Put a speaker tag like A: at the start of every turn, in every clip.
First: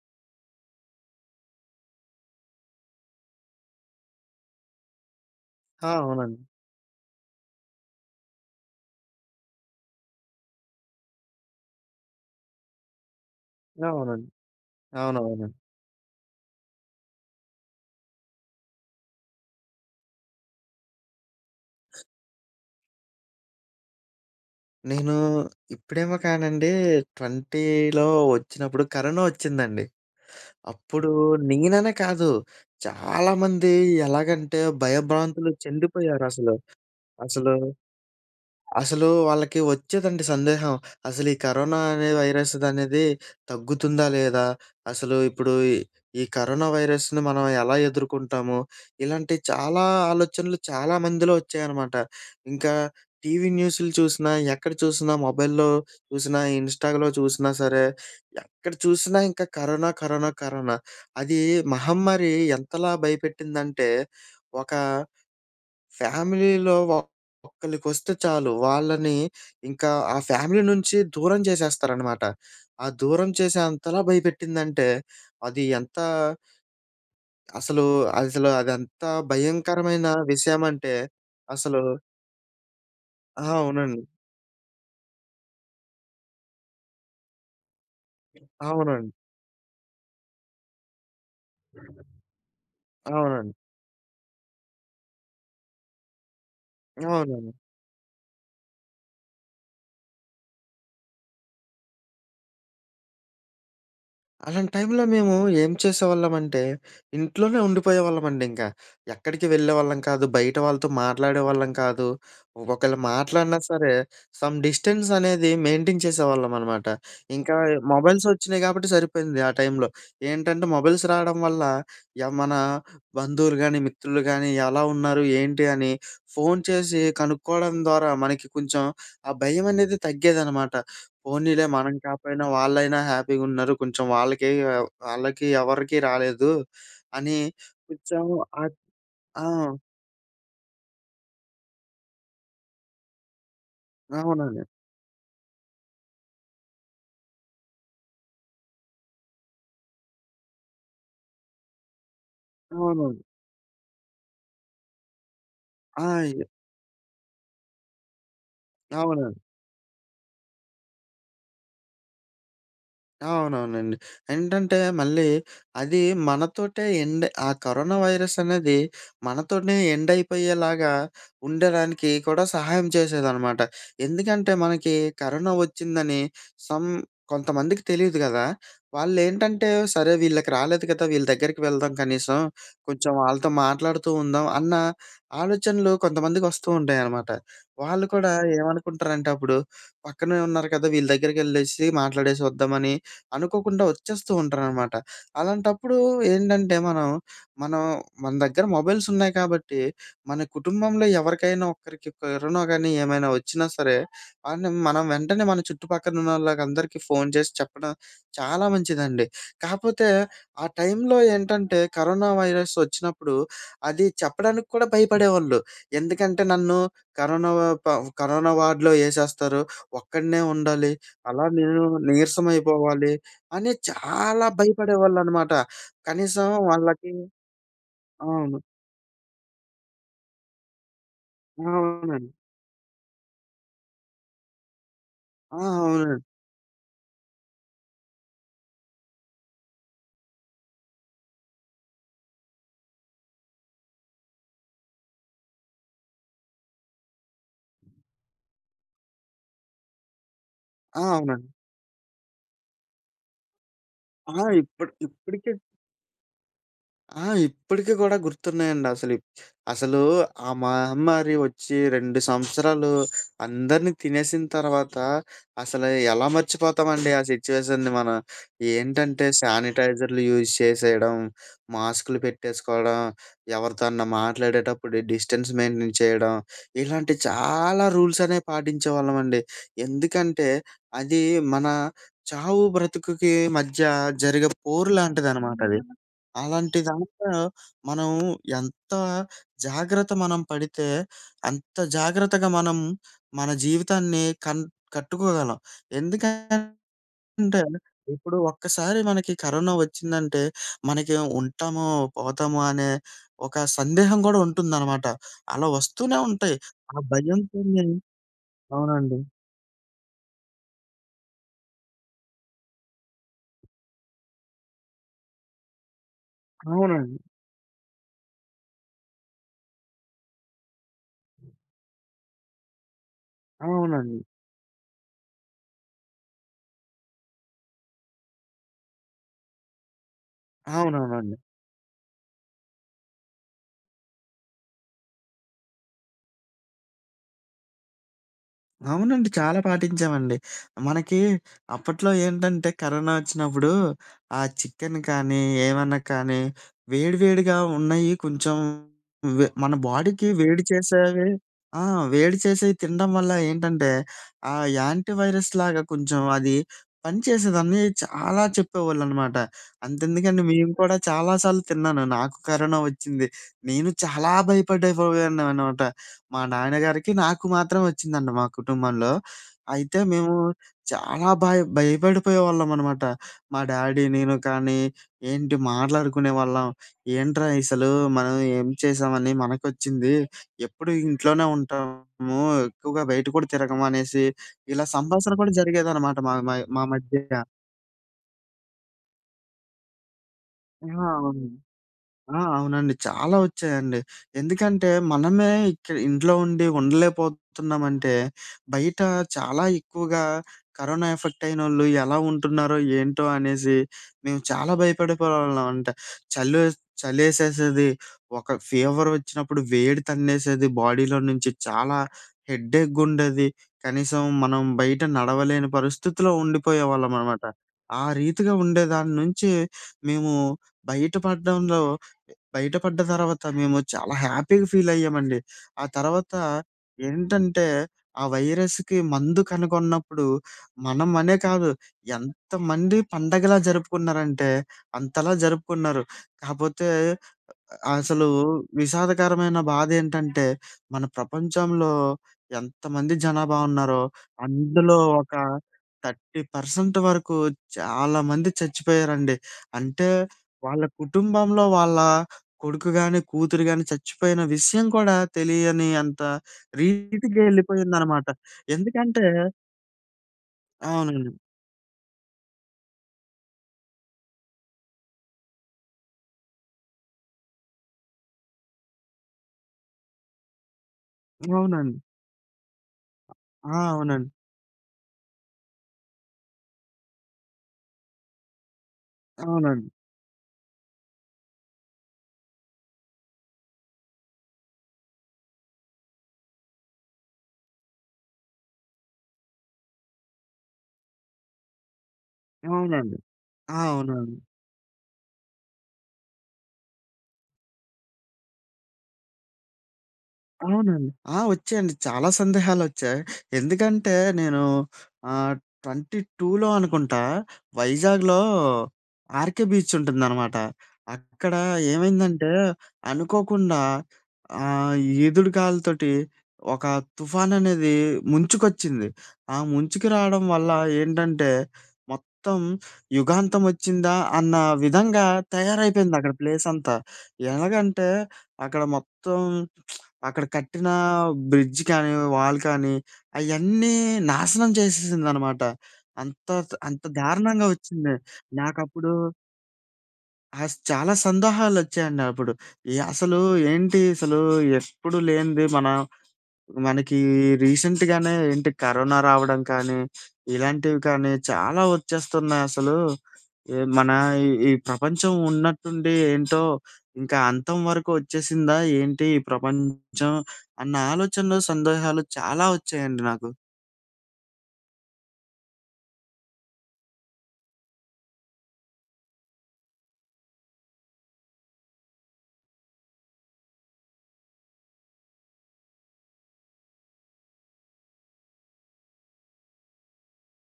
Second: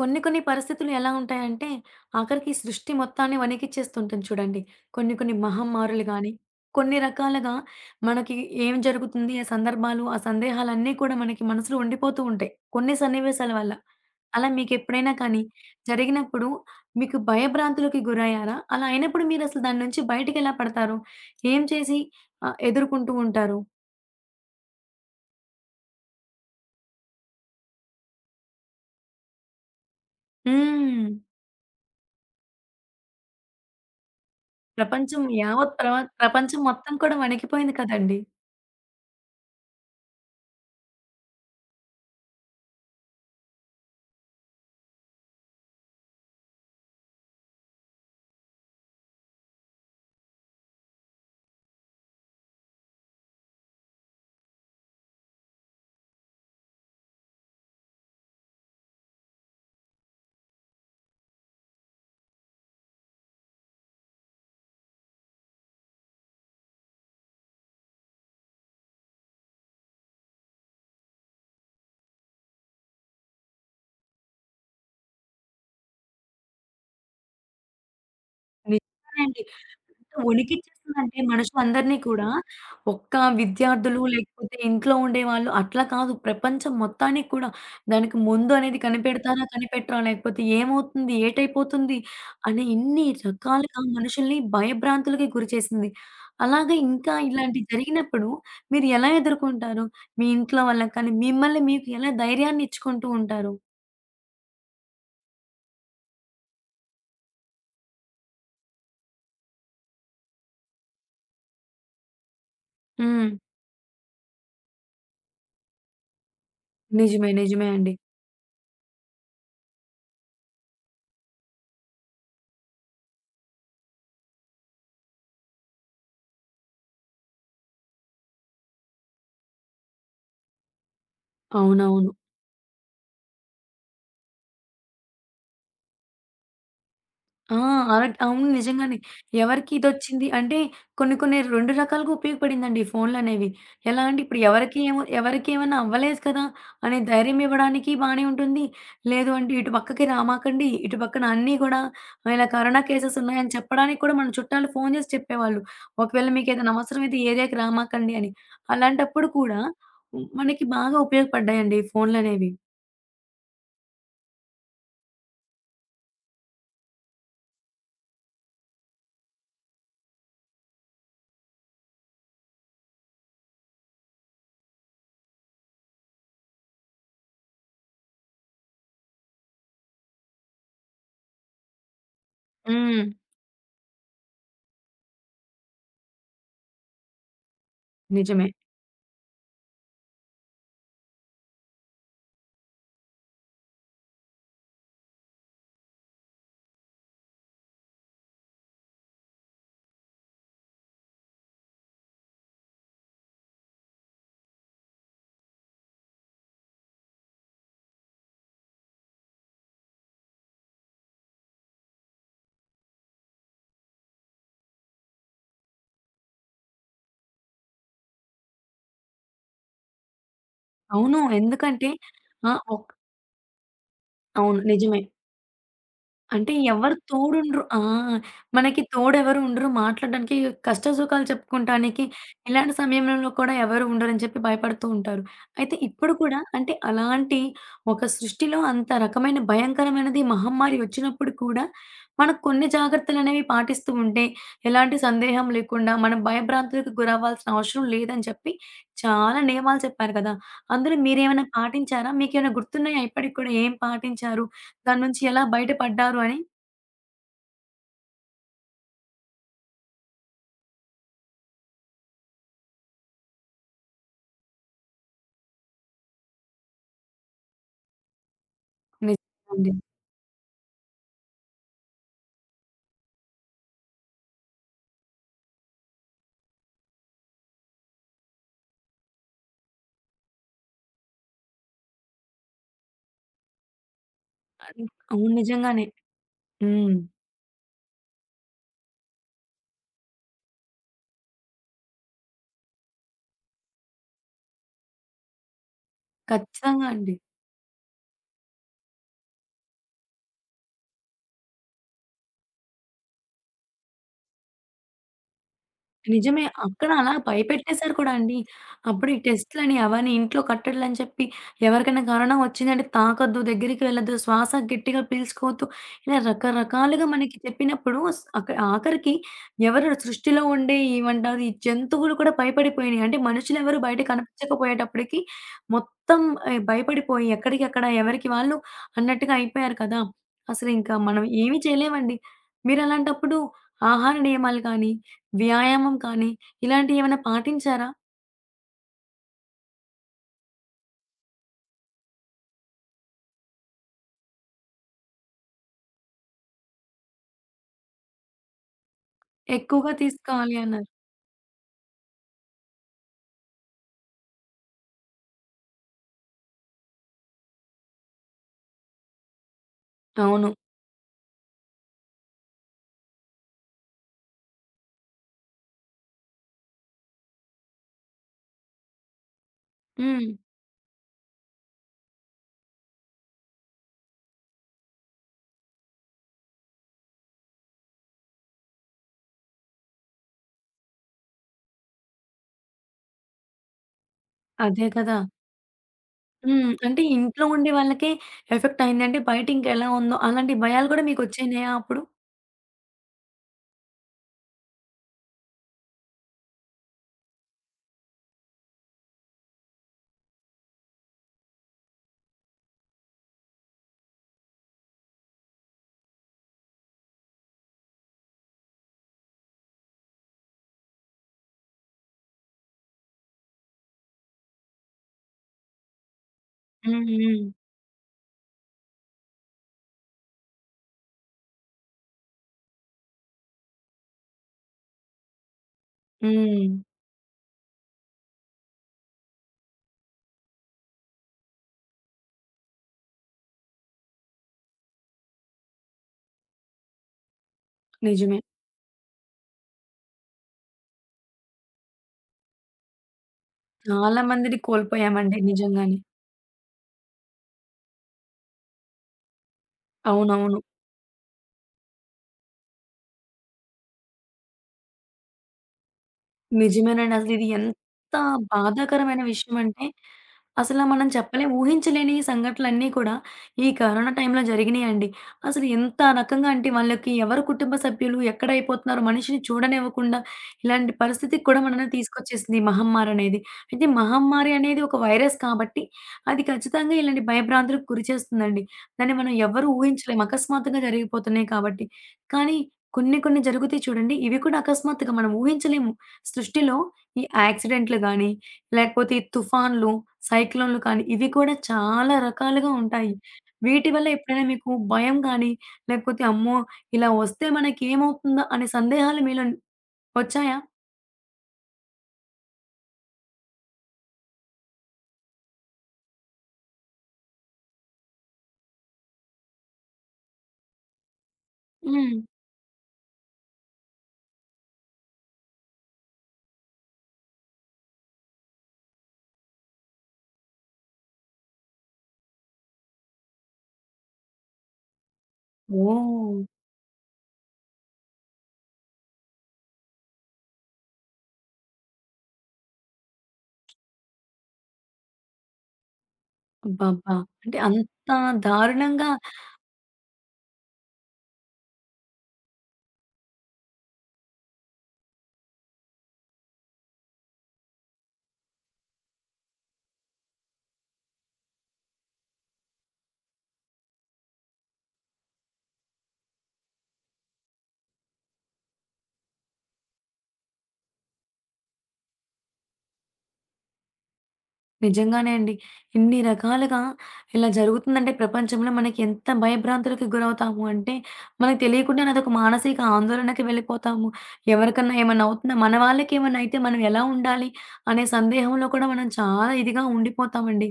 A: కొన్ని కొన్ని పరిస్థితులు ఎలా ఉంటాయంటే, ఆఖరికి సృష్టి మొత్తాన్ని వణికిచ్చేస్తుంటుంది చూడండి. కొన్ని కొన్ని
B: ఆ!
A: మహమ్మారులు గాని,
B: అవునండి.
A: కొన్ని రకాలుగా మనకి ఏం జరుగుతుంది, ఆ సందర్భాలు, ఆ సందేహాలన్నీ కూడా మనకి మనసులో ఉండిపోతూ ఉంటాయి. కొన్ని సన్నివేశాల వల్ల.
B: అవునండి.
A: అలా మీకెప్పుడైనా కానీ
B: అవునవునండి.
A: జరిగినప్పుడు మీకు భయభ్రాంతులకి గురయ్యారా? అలా అయినప్పుడు మీరసలు దాని నుంచి బయటికెలా పడతారు? ఏం చేసి ఎదుర్కొంటూ ఉంటారు?
B: నేను ఇప్పుడేమో కానండి, 20లో వచ్చినప్పుడు కరోనా వచ్చిందండి. అప్పుడు
A: హ్మ్.
B: నేననే కాదు, చాలామంది ఎలాగంటే
A: ప్రపంచం
B: భయభ్రాంతులు
A: యావత్ ప్రవ
B: చెందిపోయారసలు.
A: ప్రపంచం మొత్తం కూడా
B: అసలు
A: వణికిపోయింది కదండీ!
B: అసలు వాళ్ళకి వచ్చేదండి సందేహం. అసలు ఈ కరోనా అనే వైరస్ అనేది తగ్గుతుందా? లేదా? అసలు ఇప్పుడు ఈ ఈ కరోనా వైరస్‌ని మనం ఎలా ఎదుర్కుంటాము? ఇలాంటి చాలా ఆలోచనలు చాలా మందిలో వచ్చాయనమాట. ఇంకా టీవీ న్యూస్‌లు చూసినా, ఎక్కడ చూసినా, మొబైల్‌లో చూసినా, ఇన్‌స్టా‌లో చూసినా సరే, ఎక్కడ చూసినా ఇంకా కరోనా, కరోనా, కరోనా. అది మహమ్మారి ఎంతలా భయపెట్టిందంటే, ఒక ఫ్యామిలీలో ఒక్కళ్ళకొస్తే చాలు. వాళ్ళని ఇంకా ఆ ఫ్యామిలీ నుంచి దూరం చేసేస్తారనమాట. ఆ దూరం చేసేంతలా భయపెట్టిందంటే, అది ఎంత అసలు, అసలు అదెంత
A: నిజమేనండి.
B: భయంకరమైన
A: ఎంత
B: విషయమంటే
A: వణికిచ్చేస్తుందంటే
B: అసలు.
A: మనుషులందరిని కూడా ఒక్క
B: ఆ!
A: విద్యార్థులు
B: అవునండి.
A: లేకపోతే ఇంట్లో ఉండేవాళ్ళు అట్లా కాదు. ప్రపంచం మొత్తానికి కూడా దానికి ముందు అనేది
B: అవునండి.
A: కనిపెడతారా? కనిపెట్టరా? లేకపోతే ఏమవుతుంది? ఏటైపోతుంది? అని ఇన్ని
B: అవునండి.
A: రకాలుగా మనుషుల్ని భయభ్రాంతులకి గురిచేసింది. అలాగే ఇంకా
B: అవునండి.
A: ఇలాంటివి జరిగినప్పుడు మీరు ఎలా ఎదుర్కొంటారు? మీ ఇంట్లో వాళ్ళకి కానీ మిమ్మల్ని మీకు ఎలా ధైర్యాన్ని ఇచ్చుకుంటూ ఉంటారు?
B: అలాంటి టైంలో మేము ఏం చేసేవాళ్ళమంటే, ఇంట్లోనే ఉండిపోయేవాళ్ళమండి ఇంకా. ఎక్కడికి వెళ్ళేవాళ్ళం కాదు. బయట వాళ్ళతో మాట్లాడేవాళ్ళం కాదు. ఒకవేళ
A: హ్మ్.
B: మాట్లాడినా సరే, సమ్ డిస్టెన్స్ అనేది మెయింటైన్ చేసేవాళ్ళమనమాట.
A: నిజమే.
B: ఇంకా
A: నిజమే అండి.
B: మొబైల్స్ వచ్చినాయి కాబట్టి సరిపోయింది ఆ టైంలో. ఏంటంటే మొబైల్స్ రావడం వల్ల మన బంధువులు గానీ, మిత్రులు గానీ ఎలా ఉన్నారు, ఏంటి అని ఫోను చేసి కనుక్కోవడం ద్వారా మనకి కొంచెం ఆ భయం అనేది తగ్గేదనమాట. పోనీలే మనం
A: అవునవును.
B: కాపోయినా వాళ్ళైనా హ్యాపీగున్నారు. కొంచెం వాళ్ళకి వాళ్ళకి ఎవరికీ రాలేదు అని
A: ఆ!
B: కొంచెం
A: అవును.
B: అట్
A: నిజంగానే.
B: ఆ!
A: ఎవరికి ఇదొచ్చింది అంటే కొన్ని కొన్ని 2 రకాలుగా ఉపయోగపడిందండి ఈ ఫోన్‌లనేవి. ఎలా అంటే ఇప్పుడు
B: అవునండి.
A: ఎవరికి ఏమో ఎవరికి ఏమైనా అవ్వలేదు కదా! అనే ధైర్యం ఇవ్వడానికి బానే ఉంటుంది. లేదు అంటే ఇటు పక్కకి రామాకండి, ఇటు పక్కన అన్నీ కూడా ఇలా కరోనా కేసెస్
B: అవునండి.
A: ఉన్నాయని చెప్పడానికి కూడా మన చుట్టాలు ఫోన్ చేసి చెప్పేవాళ్ళు.
B: ఆ!
A: ఒకవేళ
B: ఎ
A: మీకేదైనా అవసరమైతే ఈ ఏరియాకి రామాకండి అని. అలాంటప్పుడు
B: అవునండి.
A: కూడా మనకి బాగా ఉపయోగపడ్డాయండి ఈ ఫోన్‌లనేవి.
B: అవునవునండి. ఏంటంటే మళ్ళీ అది మనతోటే ఎండ్ ఆ కరోనా వైరస్ అనేది మనతోనే ఎండ్ అయిపోయేలాగా ఉండడానికి కూడా సహాయం చేసేదనమాట. ఎందుకంటే మనకి కరోనా వచ్చిందని సమ్ కొంతమందికి తెలీదు గదా! వాళ్ళేంటంటే, సరే వీళ్ళకి రాలేదు కదా! వీళ్ళ దగ్గరికి వెళ్దాం కనీసం.
A: హ్మ్.
B: కొంచెం వాళ్ళతో మాట్లాడుతూ ఉందాం అన్న ఆలోచనలు కొంతమందికి వస్తూ ఉంటాయనమాట. వాళ్ళు కూడా
A: నిజమే.
B: ఏమనుకుంటారంటే, అప్పుడు పక్కనే ఉన్నారు కదా! వీళ్ళ దగ్గరికెళ్ళేసి మాట్లాడేసి వద్దామని అనుకోకుండా వచ్చేస్తూ ఉంటారనమాట. అలాంటప్పుడు ఏంటంటే, మనం మన దగ్గర మొబైల్స్ ఉన్నాయి కాబట్టి, మన కుటుంబంలో ఎవరికైనా ఒక్కరికి కరోనా గానీ ఏమైనా వచ్చినా సరే, అని మనం వెంటనే మన చుట్టుపక్కన ఉన్నోళ్ళకందరికీ ఫోను చేసి చెప్పడం చాలా మంచిదండి. కాకపోతే ఆ టైంలో ఏంటంటే కరోనా వైరస్ వచ్చినప్పుడు అది చెప్పడానికి కూడా భయపడేవాళ్ళు. ఎందుకంటే నన్ను కరోనా వా- ప కరోనా వార్డ్‌లో ఏసేస్తారు. ఒక్కడినే ఉండాలి.
A: అవును.
B: అలా నేను
A: ఎందుకంటే
B: నీరసం
A: ఆ!
B: అయిపోవాలి అని చాలా
A: అవును. నిజమే.
B: భయపడేవాళ్ళనమాట. కనీసం
A: అంటే ఎవరు
B: వాళ్ళకి
A: తోడుండరు. ఆ!
B: అవును.
A: మనకి తోడెవరు ఉండరు. మాట్లాడడానికి కష్ట సుఖాలు చెప్పుకుంటానికి
B: అవునండి.
A: ఇలాంటి సమయంలో కూడా ఎవరు ఉండరని చెప్పి భయపడుతూ ఉంటారు.
B: ఆ!
A: అయితే ఇప్పుడు
B: అవునండి.
A: కూడా అంటే అలాంటి ఒక సృష్టిలో అంత రకమైన భయంకరమైనది మహమ్మారి వచ్చినప్పుడు కూడా మనం కొన్ని జాగ్రత్తలనేవి పాటిస్తూ ఉంటే ఎలాంటి సందేహం లేకుండా మనం భయభ్రాంతులకు గురవ్వాల్సిన అవసరం లేదని చెప్పి చాలా నియమాలు చెప్పారు కదా! అందులో
B: ఆ!
A: మీరేమైనా
B: అవునండి.
A: పాటించారా? మీకేమైనా గుర్తున్నాయా ఇప్పటికి కూడా ఏం
B: ఆ!
A: పాటించారు?
B: ఇప్పుడు
A: దాని నుంచి ఎలా
B: ఇప్పటికి
A: బయట పడ్డారు అని
B: ఆ! ఇప్పటికి గూడా గుర్తున్నాయండి అసలు. అసలు ఆ మహమ్మారి వచ్చి 2 సంవత్సరాలు అందరిని తినేసిన తర్వాత అసలు ఎలా మర్చిపోతామండి ఆ సిట్యుయేషన్‌ని మనం. ఏంటంటే
A: నిజంగా అండి.
B: శానిటైజర్‌లు యూజ్ చేసేయడం, మాస్కులు పెట్టేసుకోవడం, ఎవరితో అన్నా మాట్లాడేటప్పుడు డిస్టెన్స్ మెయింటైన్ చేయడం, ఇలాంటి చాలా రూల్స్ అనేవి పాటించేవాళ్ళమండి. ఎందుకంటే అది మన చావు బ్రతుకుకి మధ్య జరిగే
A: అన్
B: పోరు
A: అవును
B: లాంటిదనమాట అది.
A: నిజంగానే.
B: అలాంటి
A: హ్మ్.
B: దాంట్లో మనం ఎంత జాగ్రత్త మనం పడితే, అంత జాగ్రత్తగా మనం మన జీవితాన్ని కట్టుకోగలం. ఎందుకంటే,
A: ఖచ్చితంగా అండి.
B: ఇప్పుడు ఒక్కసారి మనకి కరోనా వచ్చిందంటే, మనకి ఉంటామో, పోతామో అనే ఒక సందేహం గూడా ఉంటుందనమాట. అలా వస్తూనే
A: నిజమే.
B: ఉంటాయి.
A: అక్కడ
B: ఆ
A: అలా
B: భయంతోనే.
A: భయపెట్టేసారు కూడా అండి. అప్పుడు ఈ
B: అవునండి.
A: టెస్ట్‌లని అవని ఇంట్లో కట్టడలని చెప్పి ఎవరికైనా కరోనా వచ్చిందంటే తాకొద్దు, దగ్గరికి వెళ్ళొద్దు, శ్వాస గట్టిగా పీల్చుకోవద్దు. ఇలా రకరకాలుగా
B: అవునండి.
A: మనకి చెప్పినప్పుడు స్ అక ఆఖరికి ఎవరు సృష్టిలో ఉండే ఏమంటారు ఈ జంతువులు కూడా భయపడిపోయినాయి. అంటే మనుషులెవరు బయట
B: అవునండి.
A: కనిపించకపోయేటప్పటికి మొత్తం భయపడిపోయి ఎక్కడికక్కడ ఎవరికి వాళ్ళు అన్నట్టుగా అయిపోయారు కదా! అసలు ఇంకా మనం
B: అవునవునండి.
A: ఏమి చేయలేమండి. మీరలాంటప్పుడు ఆహార నియమాలు కానీ వ్యాయామం కానీ, ఇలాంటియేమైనా పాటించారా?
B: అవునండి. చాలా పాటించామండి. మనకి అప్పట్లో ఏంటంటే కరోనా ఒచ్చినప్పుడు ఆ చికెన్ కానీ, ఏమన్నా కానీ వేడి వేడిగా ఉన్నయి, కొంచెం మన
A: ఎక్కువగా
B: బాడీకి
A: తీసుకోవాలి
B: వేడి
A: అన్నారు.
B: చేసేవి. ఆ! వేడి చేసేవి తినడం వల్ల ఏంటంటే ఆ యాంటీ వైరస్ లాగా కొంచెం అది పనిచేసేదని చాలా చెప్పేవాళ్ళనమాట. అంతెందుకండి,
A: అవును.
B: మేము కూడా చాలా సార్లు తిన్నాను. నాకు కరోనా ఒచ్చింది. నేను చాలా భయపడైపోయాననమాట. మా నాన్నగారికి, నాకు మాత్రం వచ్చిందండి మా కుటుంబంలో. అయితే
A: హ్మ్.
B: మేము చాలా భయపడిపోయేవాళ్ళమనమాట. మా డ్యాడీ, నేను కానీ ఏంటి మాట్లాడుకునేవాళ్ళం. ఏంట్రా అసలు మనం ఏం చేశామని మనకొచ్చింది. ఎప్పుడు ఇంట్లోనే ఉంటాము. ఎక్కువగా బయట కూడా తిరగము అనేసి ఇలా
A: అదే కదా!
B: సంభాషణ కూడా జరిగేదనమాట మా మై
A: హ్మ్.
B: మా
A: అంటే
B: మధ్య.
A: ఇంట్లో ఉండే వాళ్ళకే ఎఫెక్ట్ అయిందంటే, బయట ఇంకెలా ఉందో అలాంటి
B: ఆ!
A: భయాలు కూడా
B: అవును.
A: మీకొచ్చేయినాయా అప్పుడు?
B: ఆ! అవునండి. చాలా వచ్చాయండి. ఎందుకంటే మనమే ఇక్కడ ఇంట్లో ఉండి ఉండలేకపోతున్నామంటే, బయట చాలా ఎక్కువగా కరోనా ఎఫెక్ట్ అయినోళ్ళు ఎలా ఉంటున్నారో ఏంటో అనేసి మేము చాలా భయపడిపోయేవాళ్ళం. అంటే చలేస్ చలేసేసేది. ఒక ఫీవర్ వచ్చినప్పుడు వేడి తన్నేసేది బాడీలో నుంచి. చాలా హెడ్డేక్‌గుండేది. కనీసం మనం బయట నడవలేని పరిస్థితిలో
A: హ్మ్.
B: ఉండిపోయేవాళ్ళమనమాట.
A: హ్మ్.
B: ఆ రీతిగా ఉండే దాని నుంచి మేము బయట పడడంలో బయటపడ్డ తర్వాత మేము చాలా హ్యాపీగా ఫీలయ్యామండి. ఆ తర్వాత
A: హ్మ్.
B: ఏంటంటే, ఆ వైరస్‌కి మందు కనుగొన్నప్పుడు మనం అనే కాదు, ఎంతమంది పండగలా జరుపుకున్నారంటే, అంతలా జరుపుకున్నారు. కాపోతే అసలు
A: నిజమే.
B: విషాదకరమైన బాధేంటంటే, మన ప్రపంచంలో ఎంతమంది జనాభా ఉన్నారో,
A: చాలా మందిని
B: అందులో ఒక
A: కోల్పోయామండి నిజంగానే.
B: 30% వరకు చాలా మంది చచ్చిపోయారండి. అంటే
A: అవునవును.
B: వాళ్ళ కుటుంబంలో వాళ్ళ కొడుకు గాని, కూతురు గాని చచ్చిపోయిన విషయం కూడా తెలియని అంత
A: నిజమేనండి.
B: రీతికి
A: అసలిది ఎంత
B: ఎళ్ళిపోయిందనమాట.
A: బాధాకరమైన
B: ఎందుకంటే
A: విషయమంటే, అసల మనం
B: అవునండి.
A: చెప్పలేం. ఊహించలేని ఈ సంఘటనలన్నీ కూడా ఈ కరోనా టైంలో జరిగినియండి. అసలు ఎంత రకంగా అంటే వాళ్ళకి ఎవరు కుటుంబ సభ్యులు, ఎక్కడైపోతున్నారు, మనిషిని చూడనివ్వకుండా ఇలాంటి పరిస్థితికి కూడా మనల్ని
B: అవునండి.
A: తీసుకొచ్చేసింది ఈ మహమ్మారనేది.
B: ఆ!
A: అయితే
B: అవునండి.
A: మహమ్మారి అనేది ఒక వైరస్ కాబట్టి అది ఖచ్చితంగా ఇలాంటి భయభ్రాంతులకు గురి చేస్తుందండి. దాన్ని మనం ఎవ్వరు
B: అవునండి.
A: ఊహించలేం. అకస్మాత్తుగా జరిగిపోతున్నాయి కాబట్టి. కానీ కొన్ని కొన్ని జరుగుతాయి చూడండి. ఇవి కూడా అకస్మాత్తుగా మనం ఊహించలేము. సృష్టిలో ఈ యాక్సిడెంట్లు గాని, లేకపోతే ఈ తుఫాన్లు, సైక్లోన్‌లు కానీ ఇవి కూడా చాలా రకాలుగా ఉంటాయి.
B: అవునండి. ఆ!
A: వీటి వల్ల
B: అవునండి.
A: ఎప్పుడైనా మీకు భయం గాని, లేకపోతే అమ్మో! ఇలా వస్తే మనకేమవుతుందా అనే సందేహాలు మీలో వచ్చాయా?
B: అవునండి. ఆ! వచ్చాయండి. చాలా సందేహాలొచ్చాయి. ఎందుకంటే నేను ఆహ్, 22లో అనుకుంటా వైజాగ్‌లో 'ఆర్‌కే బీచ్' ఉంటుందనమాట. అక్కడ
A: హ్మ్.
B: ఏమైందంటే అనుకోకుండా ఆహ్, ఈదుడుగాలితోటి ఒక తుఫాననేది ముంచుకొచ్చింది. ఆ ముంచుకి రావడం వల్ల ఏంటంటే మొత్తం యుగాంతం వచ్చిందా అన్న విధంగా తయారైపోయిందక్కడ
A: ఓహ్!
B: ప్లేసంతా. ఎలాగంటే అక్కడ మొత్తం అక్కడ కట్టిన బ్రిడ్జ్ కానీ, వాల్ కానీ అయన్నీ నాశనం చేసేసిందనమాట. అంత అంత
A: అబ్బబ్బా! అంటే
B: దారుణంగా
A: అంత
B: వచ్చింది.
A: దారుణంగా
B: నాకప్పుడు చాలా సందేహాలొచ్చాయండి అప్పుడు. అసలు ఏంటి అసలు ఎప్పుడు లేనిది మన మనకి రీసెంట్‌గానే ఏంటి కరోనా రావడం కానీ, ఇలాంటివి కానీ చాలా వచ్చేస్తున్నాయసలు. మన ఈ ఈ ప్రపంచం ఉన్నట్టుండి ఏంటో ఇంకా అంతం వరకు వచ్చేసిందా ఏంటి ఈ ప్రపంచం అన్న ఆలోచనలు, సందేహాలు చాలా వచ్చాయండి నాకు.
A: నిజంగానే అండి. ఇన్ని రకాలుగా ఇలా జరుగుతుందంటే ప్రపంచంలో మనకి ఎంత భయభ్రాంతులకు గురవుతాము అంటే, మనకు తెలియకుండానే అదొక మానసిక ఆందోళనకి వెళ్ళిపోతాము. ఎవరికన్నా ఏమన్నా అవుతుందా? మన వాళ్ళకి ఏమన్నా అయితే మనం ఎలా ఉండాలి? అనే సందేహంలో కూడా మనం చాలా ఇదిగా ఉండిపోతామండి.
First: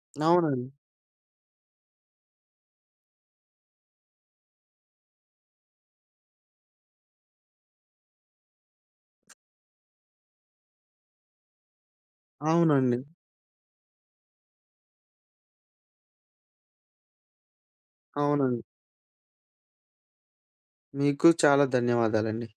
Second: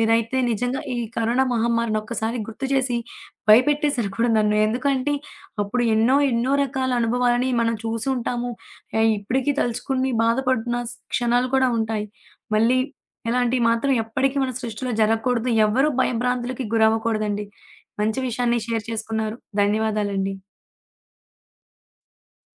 A: మీరైతే
B: అవునండి.
A: నిజంగా ఈ కరోనా మహమ్మారిని ఒక్కసారి గుర్తు చేసి భయపెట్టేసారు కూడా నన్ను. ఎందుకంటే అప్పుడు ఎన్నో ఎన్నో రకాల అనుభవాలని మనం చూసి ఉంటాము. ఇప్పటికి తలుచుకుని బాధపడుతున్న క్షణాలు కూడా ఉంటాయి. మళ్ళీ
B: అవునండి.
A: ఇలాంటివి మాత్రం ఎప్పటికీ మన సృష్టిలో జరగకూడదు. ఎవ్వరూ భయభ్రాంతులకి గురవ్వకూడదండి. మంచి విషయాన్ని
B: అవునండి.
A: షేర్ చేసుకున్నారు. ధన్యవాదాలండి.
B: మీకు చాలా ధన్యవాదాలండి.